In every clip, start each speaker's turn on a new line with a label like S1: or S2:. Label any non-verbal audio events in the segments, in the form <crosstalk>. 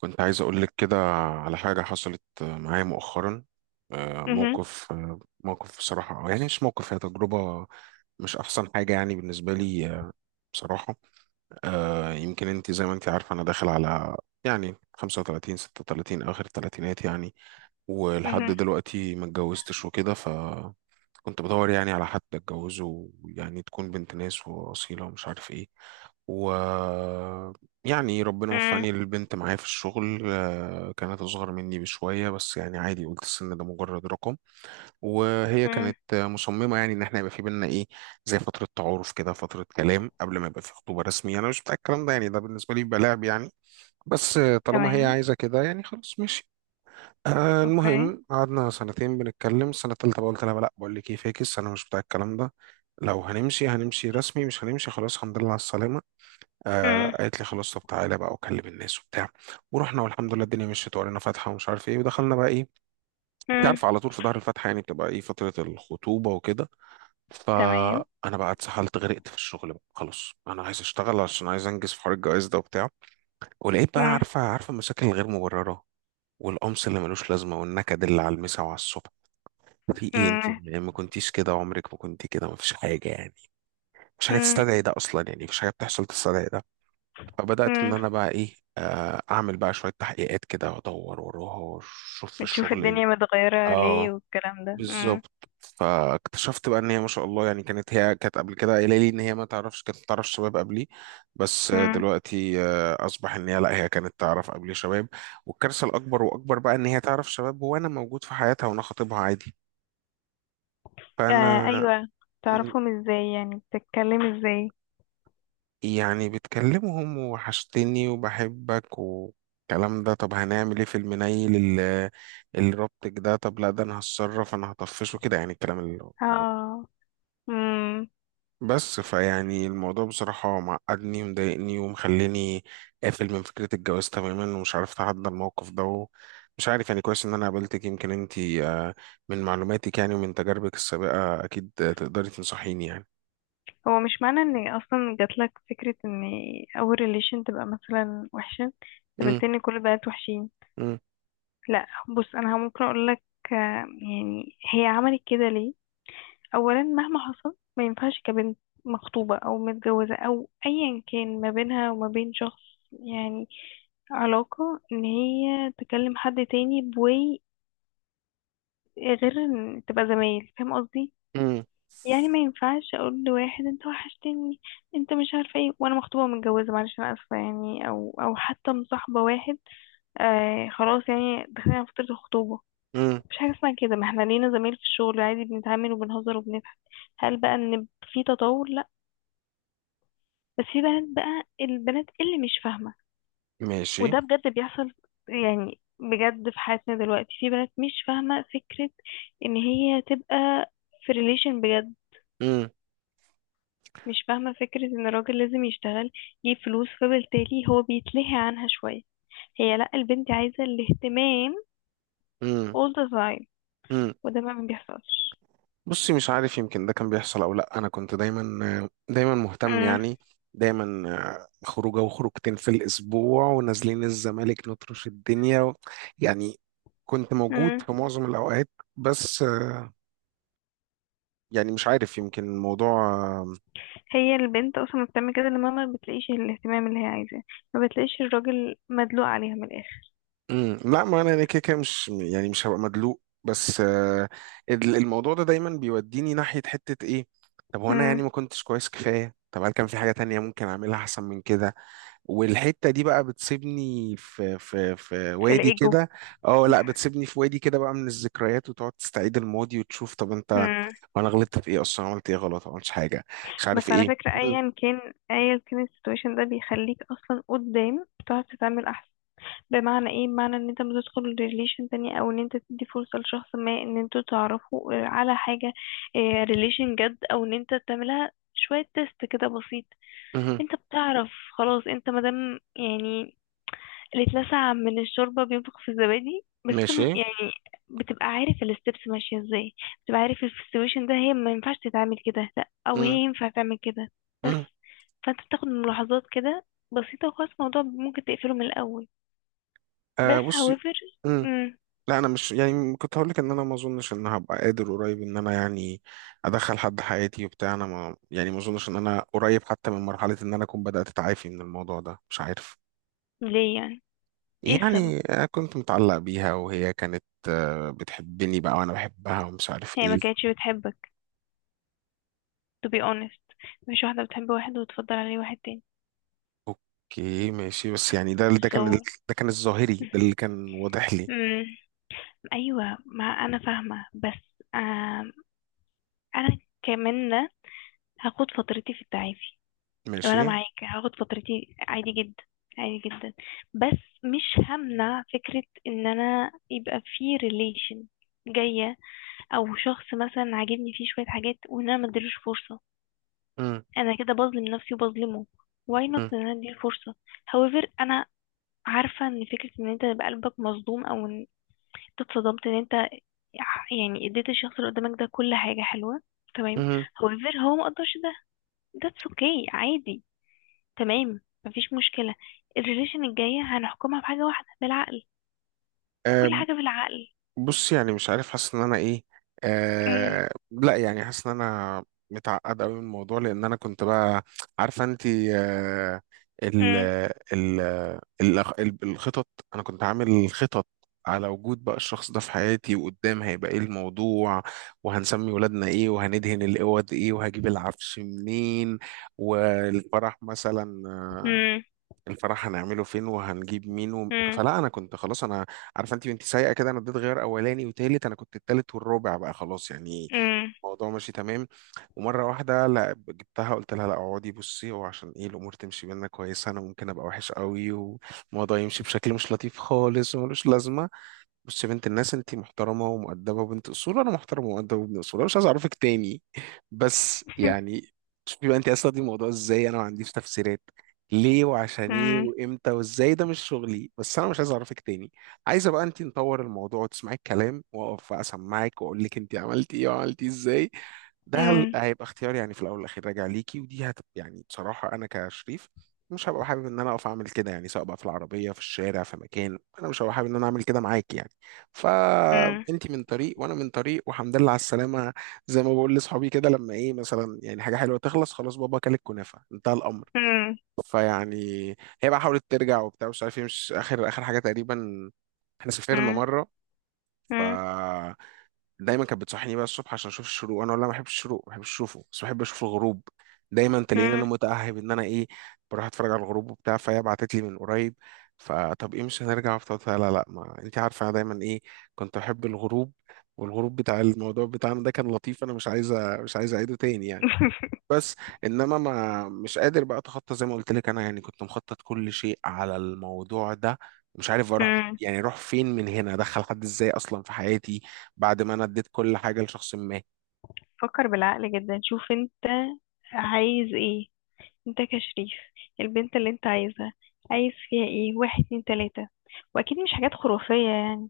S1: كنت عايز أقول لك كده على حاجة حصلت معايا مؤخرا.
S2: مهم.
S1: موقف. موقف بصراحة، أو يعني مش موقف، هي تجربة مش أحسن حاجة يعني بالنسبة لي. بصراحة يمكن أنت زي ما أنت عارفة أنا داخل على يعني 35 36 آخر الثلاثينات يعني، ولحد
S2: مهم.
S1: دلوقتي ما اتجوزتش وكده. كنت بدور يعني على حد اتجوزه، يعني تكون بنت ناس واصيله ومش عارف ايه. و يعني ربنا
S2: مم.
S1: وفقني، البنت معايا في الشغل كانت أصغر مني بشوية، بس يعني عادي، قلت السن ده مجرد رقم. وهي
S2: مم.
S1: كانت مصممة يعني إن إحنا يبقى في بينا إيه، زي فترة تعارف كده، فترة كلام قبل ما يبقى في خطوبة رسمية. أنا مش بتاع الكلام ده، يعني ده بالنسبة لي بيبقى لعب يعني. بس طالما هي
S2: تمام.
S1: عايزة كده، يعني خلاص ماشي.
S2: اوكي.
S1: المهم قعدنا سنتين بنتكلم، السنة التالتة بقى قلت لها لا، بقول لك ايه، فاكس، أنا مش بتاع الكلام ده. لو هنمشي هنمشي رسمي، مش هنمشي خلاص الحمد لله على السلامة.
S2: مم.
S1: آه، قالت لي خلاص، طب تعالى بقى وكلم الناس وبتاع. ورحنا والحمد لله الدنيا مشيت وقرينا فاتحة ومش عارف ايه، ودخلنا بقى ايه، انت
S2: مم.
S1: عارف، على طول في ظهر الفاتحة يعني بتبقى ايه فترة الخطوبة وكده.
S2: تمام.
S1: فأنا بقى اتسحلت، غرقت في الشغل بقى، خلاص أنا عايز أشتغل عشان عايز أنجز في حوار الجواز ده وبتاع. ولقيت بقى،
S2: مم.
S1: عارفة المشاكل الغير مبررة، والقمص اللي ملوش لازمة، والنكد اللي على المسا وعلى الصبح. في ايه انت
S2: مم.
S1: يعني؟ ما كنتيش كده، عمرك ما كنت كده، ما فيش حاجه يعني، مش حاجه
S2: مم.
S1: تستدعي ده اصلا، يعني مفيش حاجه بتحصل تستدعي ده. فبدات ان
S2: مم.
S1: انا بقى ايه اعمل بقى شويه تحقيقات كده وادور وراها واشوف في
S2: بتشوف
S1: الشغل اللي.
S2: الدنيا متغيرة ليه
S1: اه،
S2: والكلام ده. مم.
S1: بالظبط. فاكتشفت بقى ان هي ما شاء الله يعني، كانت، هي كانت قبل كده قايله لي ان هي ما تعرفش، كانت تعرف شباب قبلي. بس
S2: مم.
S1: دلوقتي اصبح ان هي لا، هي كانت تعرف قبلي شباب. والكارثه الاكبر واكبر بقى، ان هي تعرف شباب وانا موجود في حياتها وانا خاطبها عادي.
S2: آه
S1: فانا
S2: ايوه. تعرفهم ازاي؟ يعني بتتكلم ازاي؟
S1: يعني بتكلمهم وحشتني وبحبك والكلام ده. طب هنعمل ايه في المنيل اللي رابطك ده؟ طب لا، ده انا هتصرف، انا هطفشه كده يعني، الكلام اللي هو-.
S2: اه. مم.
S1: بس فيعني الموضوع بصراحة معقدني ومضايقني ومخليني قافل من فكرة الجواز تماما، ومش عارف اتعدى الموقف ده. مش عارف يعني، كويس ان انا قابلتك، يمكن انتي من معلوماتك يعني ومن تجاربك السابقة اكيد تقدري تنصحيني يعني.
S2: هو مش معنى ان اصلا جاتلك فكرة ان اول ريليشن تبقى مثلا وحشة
S1: مم،
S2: قابلت ان كل البنات وحشين.
S1: مم،
S2: لا، بص انا ممكن اقولك، آه، يعني هي عملت كده ليه؟ اولا مهما حصل ما ينفعش كبنت مخطوبة او متجوزة او ايا كان ما بينها وما بين شخص، يعني علاقة، ان هي تكلم حد تاني بوي، غير ان تبقى زمايل، فاهم قصدي؟
S1: مم،
S2: يعني ما ينفعش اقول لواحد انت وحشتني انت مش عارفه ايه وانا مخطوبه ومتجوزه، معلش انا اسفه يعني، او او حتى مصاحبه واحد. آه خلاص يعني داخلين على فتره الخطوبه،
S1: مم.
S2: مش حاجه اسمها كده، ما احنا لينا زمايل في الشغل عادي بنتعامل وبنهزر وبنضحك. هل بقى ان في تطور؟ بس في بنات بقى البنات اللي مش فاهمة.
S1: ماشي.
S2: وده بجد بيحصل، يعني بجد في حياتنا دلوقتي في بنات مش فاهمة فكرة ان هي تبقى في ريليشن بجد،
S1: مم،
S2: مش فاهمة فكرة ان الراجل لازم يشتغل يجيب فلوس، فبالتالي هو بيتلهي عنها شوية. هي لا، البنت عايزة الاهتمام
S1: مم،
S2: all the time.
S1: مم.
S2: وده بقى ما بيحصلش.
S1: بصي مش عارف، يمكن ده كان بيحصل او لا، انا كنت دايما مهتم
S2: مم.
S1: يعني، دايما خروجه وخروجتين في الاسبوع ونازلين الزمالك نطرش الدنيا يعني، كنت موجود
S2: مم.
S1: في معظم الاوقات. بس يعني مش عارف، يمكن الموضوع آه،
S2: هي البنت اصلا بتعمل كده لما ما بتلاقيش الاهتمام اللي هي عايزاه، ما بتلاقيش الراجل مدلوق عليها من الاخر.
S1: مم. لا ما انا، أنا كده كده مش يعني مش هبقى مدلوق. بس الموضوع ده دايما بيوديني ناحية حتة ايه، طب وانا يعني
S2: مم.
S1: ما كنتش كويس كفاية؟ طب هل كان في حاجة تانية ممكن اعملها احسن من كده؟ والحته دي بقى بتسيبني في
S2: في
S1: وادي
S2: الايجو.
S1: كده. اه لا، بتسيبني في وادي كده بقى من الذكريات، وتقعد تستعيد الماضي وتشوف، طب انت وانا غلطت في ايه اصلا؟ عملت ايه غلط؟ ما عملتش حاجه، مش
S2: بس
S1: عارف
S2: على
S1: ايه.
S2: فكرة،
S1: مم.
S2: أيا كان أيا كان السيتويشن ده بيخليك أصلا قدام بتعرف تتعامل أحسن. بمعنى ايه؟ بمعنى ان انت بتدخل ريليشن تانية، او ان انت تدي فرصة لشخص ما ان انتوا تعرفوا على حاجة، ريليشن جد، او ان انت تعملها شوية تيست كده بسيط.
S1: مهم.
S2: انت بتعرف، خلاص انت مادام يعني اللي اتلسع من الشوربة بينفخ في الزبادي، بس
S1: ماشي.
S2: يعني بتبقى عارف الستبس ماشية ازاي، بتبقى عارف في السيتويشن ده هي ما ينفعش تتعامل كده لا، او هي
S1: مم.
S2: ينفع تعمل كده. بس
S1: مم.
S2: فانت بتاخد ملاحظات كده بسيطة وخلاص الموضوع ممكن تقفله من الأول.
S1: آه،
S2: بس
S1: بصي.
S2: however.
S1: مم.
S2: مم.
S1: لا انا مش يعني، كنت هقول لك ان انا ما اظنش ان هبقى قادر قريب ان انا يعني ادخل حد حياتي وبتاع، انا ما يعني ما اظنش ان انا قريب حتى من مرحله ان انا اكون بدات اتعافي من الموضوع ده، مش عارف.
S2: ليه يعني؟ ايه السبب؟
S1: يعني كنت متعلق بيها، وهي كانت بتحبني بقى وانا بحبها ومش عارف
S2: هي
S1: ايه.
S2: ما كانتش بتحبك to be honest. مفيش واحدة بتحب واحد وتفضل عليه واحد تاني.
S1: اوكي ماشي، بس يعني ده كان ال-،
S2: so.
S1: ده كان الظاهري، ده اللي كان واضح لي.
S2: مم. ايوه، ما انا فاهمة، بس انا كمان هاخد فترتي في التعافي،
S1: ماشي.
S2: وانا معاك هاخد فترتي عادي جدا، عادي جدا. بس مش همنع فكرة ان انا يبقى في ريليشن جاية، او شخص مثلا عاجبني فيه شوية حاجات وان انا مديلوش فرصة، انا كده بظلم نفسي وبظلمه. واي نوت ان انا اديله فرصة. however انا عارفة ان فكرة ان انت يبقى قلبك مصدوم، او ان انت اتصدمت ان انت يعني اديت الشخص اللي قدامك ده كل حاجة حلوة، تمام.
S1: امم
S2: however هو مقدرش ده. that's okay، عادي. تمام، مفيش مشكلة. الريليشن الجاية هنحكمها بحاجة واحدة، بالعقل. كل حاجة بالعقل.
S1: بص يعني مش عارف، حاسس ان انا ايه.
S2: <laughs> مم،
S1: آه لا يعني، حاسس ان انا متعقد قوي من الموضوع، لان انا كنت بقى عارفه انت آه، ال
S2: مم،
S1: ال الخطط، انا كنت عامل خطط على وجود بقى الشخص ده في حياتي، وقدام هيبقى ايه الموضوع، وهنسمي ولادنا ايه، وهندهن الاوض ايه، وهجيب العفش منين، والفرح مثلا،
S2: مم،
S1: الفرح هنعمله فين، وهنجيب مين و...
S2: مم،
S1: فلا انا كنت خلاص، انا عارفه انت بنت سايقه كده، انا اديت غير اولاني وتالت، انا كنت التالت والرابع بقى، خلاص يعني
S2: مم،
S1: الموضوع ماشي تمام. ومره واحده لا، جبتها قلت لها لا اقعدي بصي، هو عشان ايه الامور تمشي بينا كويسه، انا ممكن ابقى وحش قوي والموضوع يمشي بشكل مش لطيف خالص وملوش لازمه. بص يا بنت الناس، انت محترمه ومؤدبه وبنت اصول، انا محترم ومؤدب وابن اصول، انا مش عايز اعرفك تاني، بس
S2: <laughs>
S1: يعني شوفي بقى، انت اصلا دي الموضوع ازاي، انا ما عنديش تفسيرات ليه وعشان ايه
S2: مم،
S1: وامتى وازاي، ده مش شغلي، بس انا مش عايز اعرفك تاني. عايزه بقى انت نطور الموضوع وتسمعي الكلام، واقف بقى اسمعك واقول لك انت عملتي ايه وعملتي ازاي، ده هل-،
S2: مم،
S1: هيبقى اختيار يعني، في الاول والاخير راجع ليكي، ودي هت يعني بصراحه انا كشريف مش هبقى حابب ان انا اقف اعمل كده يعني، سواء بقى في العربيه في الشارع في مكان، انا مش هبقى حابب ان انا اعمل كده معاك يعني.
S2: مم،
S1: فانت من طريق وانا من طريق والحمد لله على السلامه. زي ما بقول لاصحابي كده، لما ايه مثلا يعني حاجه حلوه تخلص، خلاص بابا، كل الكنافه انتهى الامر.
S2: مم،
S1: فيعني هي بقى حاولت ترجع وبتاع، مش عارف ايه، مش اخر حاجه تقريبا، احنا سافرنا
S2: مم،
S1: مره. ف
S2: مم،
S1: دايما كانت بتصحيني بقى الصبح عشان اشوف الشروق، انا والله ما بحبش الشروق، ما بحبش اشوفه، بس بحب اشوف الغروب، دايما تلاقيني انا
S2: مم.
S1: متاهب ان انا ايه، بروح اتفرج على الغروب وبتاع. فهي بعتت لي من قريب، فطب ايه مش هنرجع وبتاع، لا لا، ما انت عارفه انا دايما ايه، كنت احب الغروب، والغروب بتاع الموضوع بتاعنا ده كان لطيف، انا مش عايزه مش عايزه اعيده تاني يعني.
S2: <laughs>
S1: بس انما ما مش قادر بقى اتخطى، زي ما قلت لك انا يعني كنت مخطط كل شيء على الموضوع ده، مش عارف اروح،
S2: مم.
S1: يعني اروح فين من هنا؟ ادخل حد ازاي اصلا في حياتي بعد ما انا اديت كل حاجه لشخص ما.
S2: فكر بالعقل جدا، شوف انت عايز ايه. انت كشريف البنت اللي انت عايزها عايز فيها ايه؟ واحد اتنين تلاتة، واكيد مش حاجات خرافية يعني.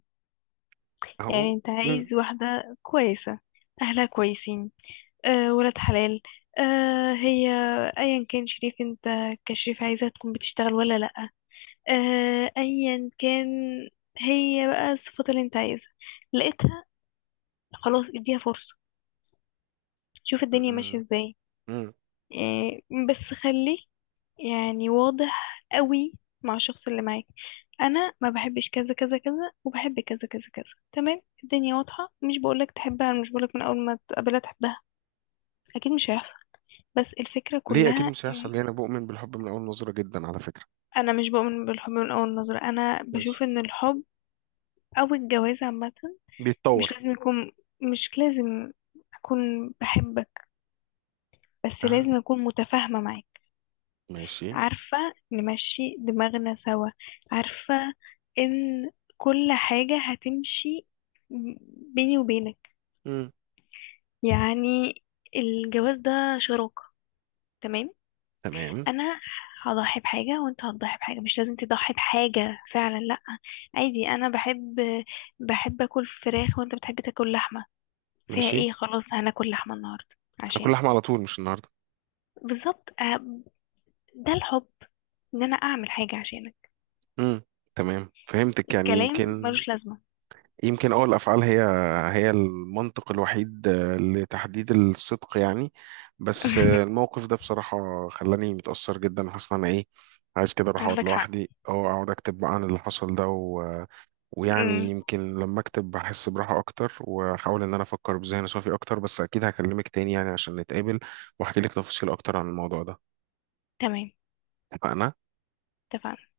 S1: اهو.
S2: يعني انت
S1: مم.
S2: عايز واحدة كويسة، اهلها كويسين، آه ولاد حلال، آه هي ايا كان شريف انت، كشريف عايزة تكون بتشتغل ولا لا، آه ايا كان. هي بقى الصفات اللي انت عايزها لقيتها، خلاص اديها فرصة، شوف الدنيا ماشية
S1: مم.
S2: ازاي.
S1: مم.
S2: آه بس خليك يعني واضح قوي مع الشخص اللي معاك. انا ما بحبش كذا كذا كذا وبحب كذا كذا كذا. تمام الدنيا واضحة. مش بقولك تحبها، مش بقولك من اول ما تقابلها تحبها، اكيد مش هيحصل. بس الفكرة
S1: ليه اكيد
S2: كلها،
S1: مش هيحصل ليه؟ انا بؤمن بالحب من اول نظره جدا على فكره،
S2: انا مش بؤمن بالحب من اول نظرة، انا
S1: بس
S2: بشوف ان الحب او الجواز عامة مش
S1: بيتطور.
S2: لازم يكون، مش لازم اكون بحبك، بس
S1: آه.
S2: لازم اكون متفاهمة معاك.
S1: ماشي.
S2: عارفة نمشي دماغنا سوا، عارفة ان كل حاجة هتمشي بيني وبينك.
S1: مم.
S2: يعني الجواز ده شراكة، تمام.
S1: تمام.
S2: انا هضحي بحاجة وانت هتضحي بحاجة، مش لازم تضحي بحاجة فعلا، لا، عادي. انا بحب اكل فراخ وانت بتحب تاكل لحمة، فيها
S1: ماشي.
S2: ايه، خلاص هناكل لحمة النهاردة
S1: انا كل
S2: عشانك.
S1: لحمه على طول مش النهارده.
S2: بالظبط ده الحب، ان انا اعمل حاجة عشانك.
S1: مم. تمام فهمتك، يعني
S2: الكلام
S1: يمكن،
S2: ملوش لازمة.
S1: يمكن اه الافعال هي هي المنطق الوحيد لتحديد الصدق يعني. بس
S2: <laughs>
S1: الموقف ده بصراحه خلاني متاثر جدا، حاسس ان انا ايه، عايز كده اروح اقعد
S2: عندك حق.
S1: لوحدي او اقعد اكتب بقى عن اللي حصل ده و... ويعني
S2: امم
S1: يمكن لما اكتب بحس براحه اكتر، واحاول ان انا افكر بذهن صافي اكتر، بس اكيد هكلمك تاني يعني عشان نتقابل واحكي لك تفاصيل اكتر عن الموضوع ده.
S2: تمام،
S1: اتفقنا.
S2: اتفقنا.